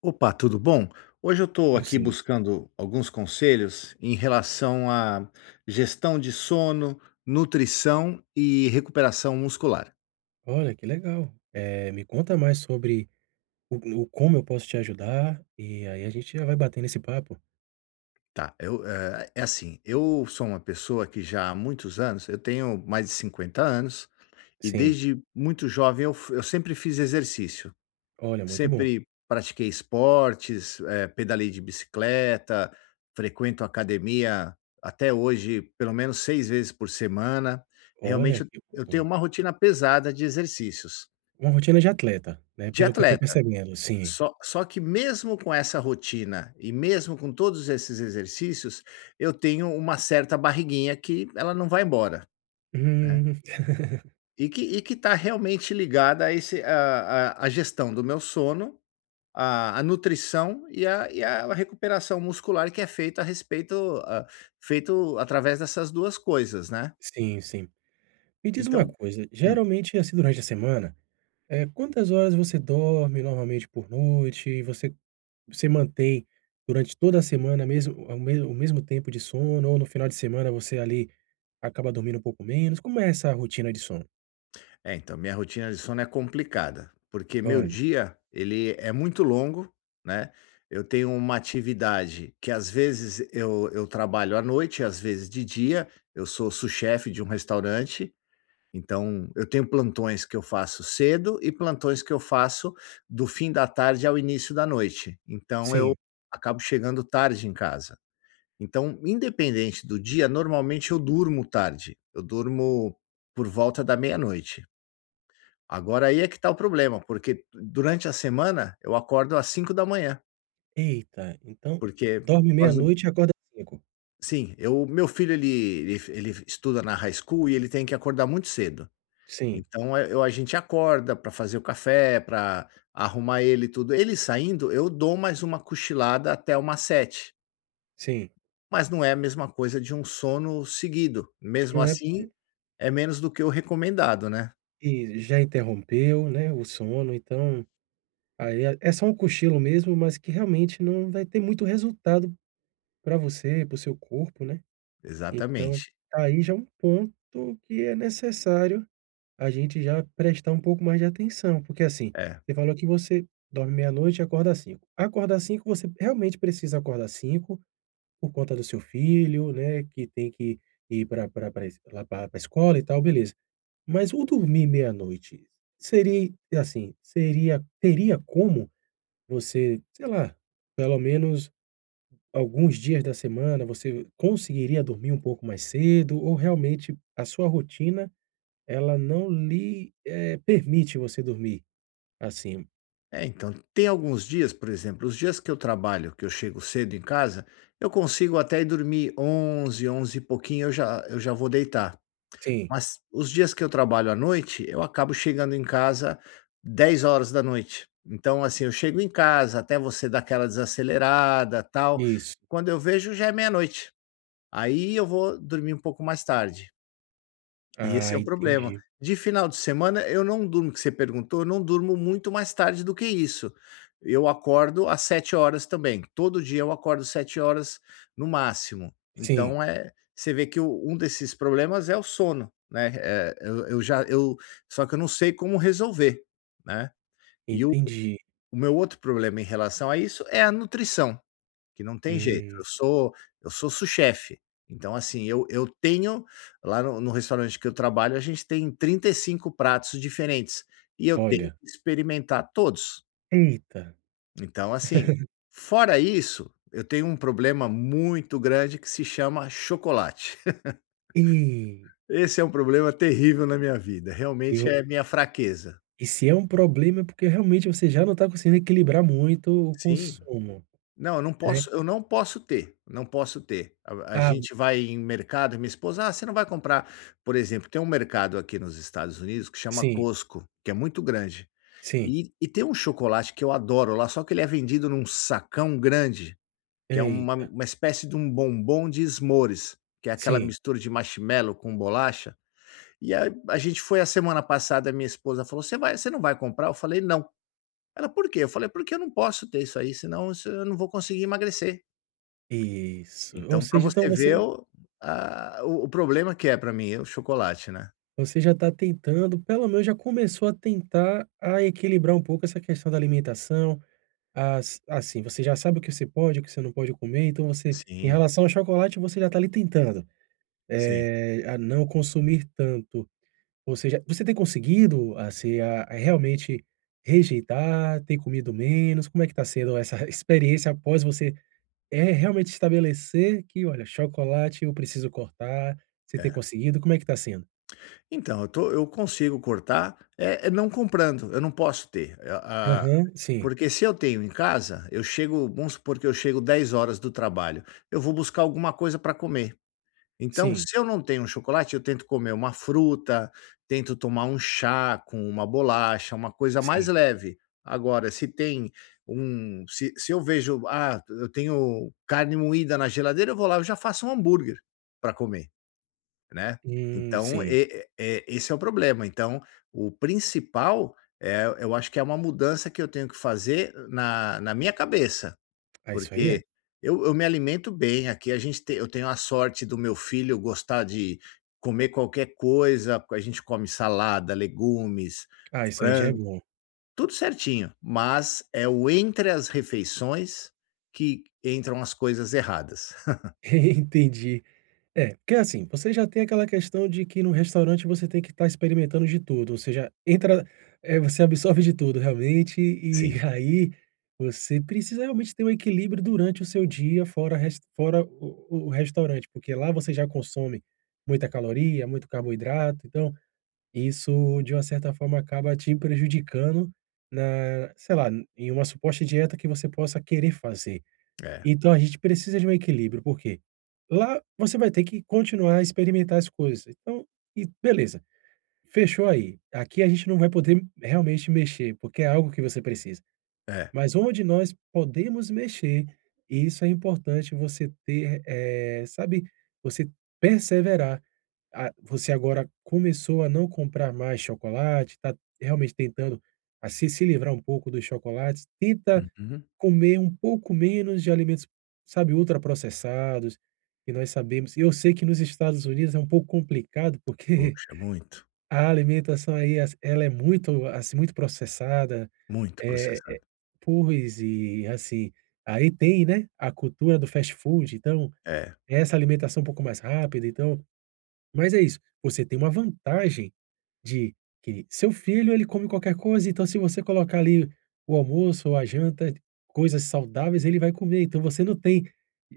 Opa, tudo bom? Hoje eu estou Tudo. aqui Sim. buscando alguns conselhos em relação à gestão de sono, nutrição e recuperação muscular. Olha, que legal. Me conta mais sobre o como eu posso te ajudar, e aí a gente já vai batendo esse papo. É assim, eu sou uma pessoa que já há muitos anos, eu tenho mais de 50 anos, e Sim. desde muito jovem eu sempre fiz exercício. Olha, muito bom. Sempre pratiquei esportes, pedalei de bicicleta, frequento academia até hoje pelo menos 6 vezes por semana. Olha, Realmente eu que eu bom. tenho uma rotina pesada de exercícios, Uma rotina de atleta, né, de pelo que eu tô atleta. percebendo, sim. Só que mesmo com essa rotina e mesmo com todos esses exercícios, eu tenho uma certa barriguinha que ela não vai embora, né. Hum. E que está realmente ligada a esse a gestão do meu sono, a nutrição e a recuperação muscular que é feita a respeito a feito através dessas duas coisas, né. Sim, sim. Me diz uma Então coisa, hum. geralmente, assim, durante a semana, quantas horas você dorme normalmente por noite? Você mantém durante toda a semana mesmo o me o mesmo tempo de sono ou no final de semana você ali acaba dormindo um pouco menos? Como é essa rotina de sono? É, então, minha rotina de sono é complicada, porque meu Olha, dia, ele é muito longo, né? Eu tenho uma atividade que às vezes eu trabalho à noite, às vezes de dia. Eu sou sous-chefe de um restaurante, então eu tenho plantões que eu faço cedo e plantões que eu faço do fim da tarde ao início da noite. Então eu sim. acabo chegando tarde em casa. Então, independente do dia, normalmente eu durmo tarde. Eu durmo por volta da meia-noite. Agora aí é que tá o problema, porque durante a semana eu acordo às 5 da manhã, Eita, então porque por dorme causa meia-noite e acorda às 5. sim, eu, meu filho ele estuda na high school e ele tem que acordar muito cedo. Sim, Então é- eu A gente acorda para fazer o café, para arrumar ele e tudo. Ele saindo, eu dou mais uma cochilada até umas sete, sim. mas não é a mesma coisa de um sono seguido. Mesmo Não é assim, é menos do que o recomendado, né. porque já interrompeu, né, o sono, então aí é só um cochilo mesmo, mas que realmente não vai ter muito resultado para você, para o seu corpo, né. Então, Exatamente. aí já é um ponto que é necessário. A gente já prestar um pouco mais de atenção, porque assim, É, você falou que você dorme meia-noite e acorda às 5h. Acordar às 5 você realmente precisa acordar às 5 por conta do seu filho, né, que tem que ir para pra pra es lá escola e tal, beleza. Mas o dormir meia-noite seria assim, seria teria como você, sei lá, pelo menos alguns dias da semana, você conseguiria dormir um pouco mais cedo ou realmente a sua rotina ela não lhe, permite você dormir assim. É, então, tem alguns dias, por exemplo, os dias que eu trabalho, que eu chego cedo em casa, eu consigo até ir dormir 11, 11 e pouquinho, eu já vou deitar. Sim, Mas os dias que eu trabalho à noite, eu acabo chegando em casa 10 horas da noite. Então, assim, eu chego em casa, até você dar aquela desacelerada, tal. isso. Quando eu vejo, já é meia-noite. Aí eu vou dormir um pouco mais tarde. E esse Ah, é o problema. entendi. De final de semana, eu não durmo, que você perguntou, eu não durmo muito mais tarde do que isso. Eu acordo às 7 horas também, todo dia eu acordo 7 horas no máximo. Sim, Então, é. Você vê que o um desses problemas é o sono, né, eh, eu já eu só que eu não sei como resolver, né. E entendi. o meu outro problema em relação a isso é a nutrição. Que não tem jeito, Hum, eu sou sous-chefe, então assim, eu tenho lá no restaurante que eu trabalho, a gente tem 35 pratos diferentes, e eu tenho olha, que experimentar todos. eita, Então assim, fora isso, eu tenho um problema muito grande que se chama chocolate. e Esse é um problema terrível na minha vida, e vo realmente é minha fraqueza. Se é um problema, é porque realmente você já não está conseguindo equilibrar muito o Sim. consumo, Não, eu não né. posso eu não posso ter, não posso ter. A Ah, gente vai em mercado e minha esposa: "Ah, você não vai comprar?" Por exemplo, tem um mercado aqui nos Estados Unidos que chama sim, Costco, que é muito grande. sim. E tem um chocolate que eu adoro lá, só que ele é vendido num sacão grande, que é Eita, uma espécie de um bombom de esmores, que é aquela sim, mistura de marshmallow com bolacha. E a gente foi a semana passada, minha esposa falou: "Você vai, você não vai comprar?" Eu falei: "Não". Ela: "Por quê?" Eu falei: "Porque eu não posso ter isso aí, senão isso eu não vou conseguir emagrecer". isso. Ou Então, para seja, então você ver o a o o problema que é para mim é o chocolate, né. você já está tentando, pelo menos já começou a tentar a equilibrar um pouco essa questão da alimentação. As Assim, você já sabe o que você pode, o que você não pode comer, então você em Sim, relação ao chocolate, você já está ali tentando, sim, a não consumir tanto. Ou seja, você tem conseguido, assim, a realmente rejeitar, ter comido menos? Como é que está sendo essa experiência após você, é realmente estabelecer que: "Olha, chocolate eu preciso cortar." Você ter é. conseguido? Como é que está sendo? Então, eu consigo cortar, é é não comprando, eu não posso ter, a Aham. Sim, porque se eu tenho em casa, eu chego, vamos supor que eu chego 10 horas do trabalho, eu vou buscar alguma coisa para comer. Então, sim, se eu não tenho um chocolate, eu tento comer uma fruta, tento tomar um chá com uma bolacha, uma coisa mais sim. leve. Agora, se tem se eu vejo: "Ah, eu tenho carne moída na geladeira", eu vou lá, e já faço um hambúrguer para comer, né. Então, Sim. E esse é o problema. Então, o principal, é, eu acho que é uma mudança que eu tenho que fazer na na minha cabeça. Ah, isso aí é Porque eu me alimento bem, aqui a gente tem eu tenho a sorte do meu filho gostar de comer qualquer coisa, a gente come salada, legumes, ah, isso aí já é frango, bom. tudo certinho, mas é o entre as refeições que entram as coisas erradas. Entendi. É, porque assim, você já tem aquela questão de que no restaurante você tem que estar experimentando de tudo, ou seja, entra, você absorve de tudo realmente, e Sim, aí você precisa realmente ter um equilíbrio durante o seu dia fora o restaurante, porque lá você já consome muita caloria, muito carboidrato, então isso de uma certa forma acaba te prejudicando na, sei lá, em uma suposta dieta que você possa querer fazer. é. Então a gente precisa de um equilíbrio, porque lá você vai ter que continuar a experimentar as coisas. Então, e beleza, fechou aí. Aqui a gente não vai poder realmente mexer, porque é algo que você precisa. É. Mas onde nós podemos mexer, e isso é importante você ter, sabe, você perseverar. Ah, você agora começou a não comprar mais chocolate, está realmente tentando a se livrar um pouco dos chocolates. Tenta Uhum. comer um pouco menos de alimentos, sabe, ultraprocessados, que nós sabemos e eu sei que nos Estados Unidos é um pouco complicado, porque Puxa, muito, a alimentação aí as ela é muito, assim, muito processada, muito eh processado. eh pois, e assim, aí tem, né, a cultura do fast food, então, É, essa alimentação um pouco mais rápida, então mas é isso, você tem uma vantagem de que seu filho, ele come qualquer coisa, então se você colocar ali o almoço ou a janta, coisas saudáveis, ele vai comer. Então você não tem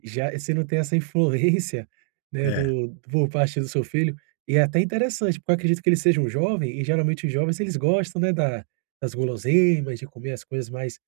já você não tem essa influência, né, é, do por parte do seu filho. E é até interessante, porque eu acredito que ele seja um jovem, e geralmente os jovens eles gostam, né, da das guloseimas, de comer as coisas mais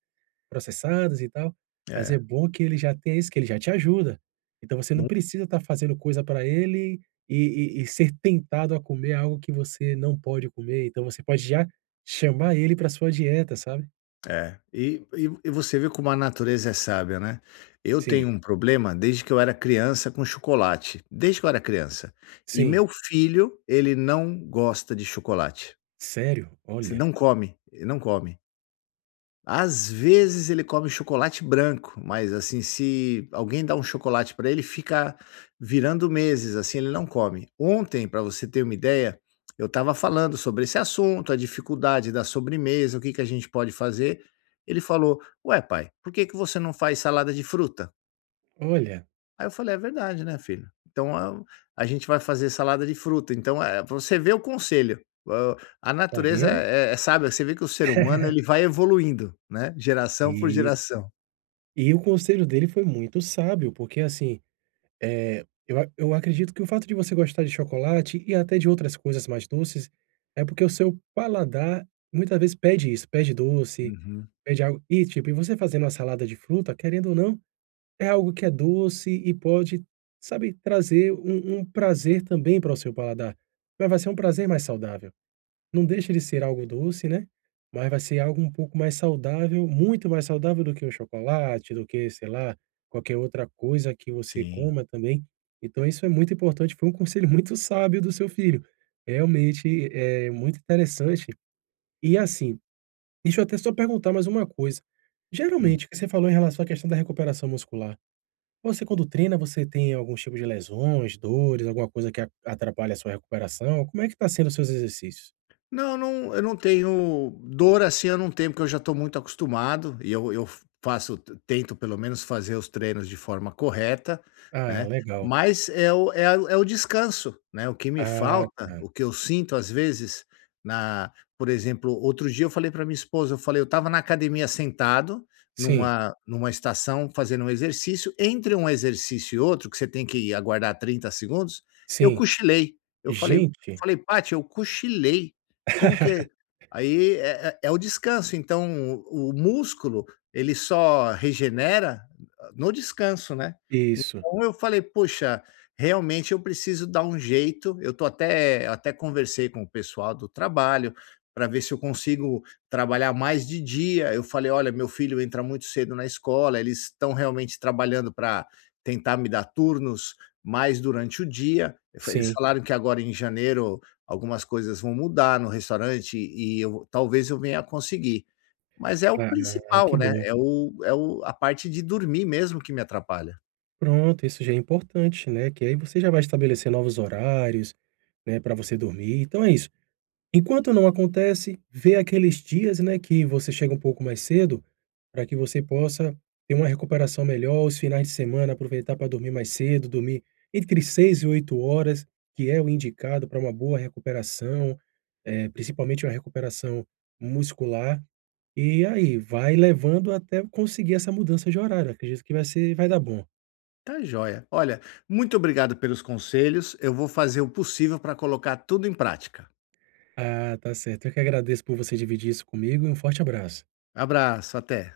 processadas e tal, mas é. é bom que ele já tem isso, que ele já te ajuda. Então você não precisa estar fazendo coisa para ele e ser tentado a comer algo que você não pode comer, então você pode já chamar ele para sua dieta, sabe. É, e você vê como a natureza é sábia, né. Eu Sim, tenho um problema desde que eu era criança com chocolate, desde que eu era criança. E sim. meu filho, ele não gosta de chocolate. Sério? Você Olha, não come, ele não come. Às vezes ele come chocolate branco, mas, assim, se alguém dá um chocolate para ele, fica virando meses, assim, ele não come. Ontem, para você ter uma ideia, eu estava falando sobre esse assunto, a dificuldade da sobremesa, o que que a gente pode fazer. Ele falou: "Ué, pai, por que que você não faz salada de fruta?" olha, Aí eu falei: "É verdade, né, filho? Então a gente vai fazer salada de fruta". Então, pra você vê o conselho, hã, a tá natureza vendo? é sábia, você vê que o ser humano ele vai evoluindo, né, geração por Isso. geração. E o conselho dele foi muito sábio, porque assim eu acredito que o fato de você gostar de chocolate e até de outras coisas mais doces, é porque o seu paladar muitas vezes pede isso, pede doce, Uhum, pede algo e tipo, e você fazendo uma salada de fruta, querendo ou não, é algo que é doce e pode, sabe, trazer um prazer também para o seu paladar, mas vai ser um prazer mais saudável. Não deixa de ser algo doce, né, mas vai ser algo um pouco mais saudável, muito mais saudável do que o chocolate, do que, sei lá, qualquer outra coisa que você sim. coma também. Então isso é muito importante, foi um conselho muito sábio do seu filho. Realmente é muito interessante. E assim, deixa eu até só perguntar mais uma coisa. Geralmente, o que você falou em relação à questão da recuperação muscular, você quando treina, você tem algum tipo de lesões, dores, alguma coisa que a atrapalha a sua recuperação? Como é que tá sendo os seus exercícios? Não, não, eu não tenho dor assim, eu não tenho, porque eu já estou muito acostumado e eu faço, tento pelo menos fazer os treinos de forma correta, Ah, né? legal. Mas é o descanso, né? O que me Ah, falta, tá. o que eu sinto às vezes, na, por exemplo, outro dia eu falei para minha esposa, eu falei, eu estava na academia sentado Sim, numa estação fazendo um exercício, entre um exercício e outro, que você tem que aguardar 30 segundos, eu sim. cochilei. Eu falei, Gente, falei, Paty, eu cochilei, como que é? Aí é é é o descanso, então o músculo, ele só regenera no descanso, né. isso. Então eu falei: "Poxa, realmente eu preciso dar um jeito", eu tô até até conversei com o pessoal do trabalho, para ver se eu consigo trabalhar mais de dia, eu falei: "Olha, meu filho entra muito cedo na escola, eles estão realmente trabalhando para tentar me dar turnos mais durante o dia", eu fa eles Sim. falaram que agora em janeiro algumas coisas vão mudar no restaurante e eu talvez eu venha a conseguir. Mas é o Ah, que principal, né, bom. é o é o a parte de dormir mesmo que me atrapalha. Pronto, isso já é importante, né, que aí você já vai estabelecer novos horários, né, para você dormir, então é isso. Enquanto não acontece, vê aqueles dias, né, que você chega um pouco mais cedo, para que você possa ter uma recuperação melhor, os finais de semana aproveitar para dormir mais cedo, dormir entre 6 e 8 horas, que é o indicado para uma boa recuperação, principalmente uma recuperação muscular. E aí, vai levando até conseguir essa mudança de horário, acredito que vai dar bom. Tá joia. Olha, muito obrigado pelos conselhos, eu vou fazer o possível para colocar tudo em prática. Ah, tá certo. Eu que agradeço por você dividir isso comigo e um forte abraço. Abraço, até.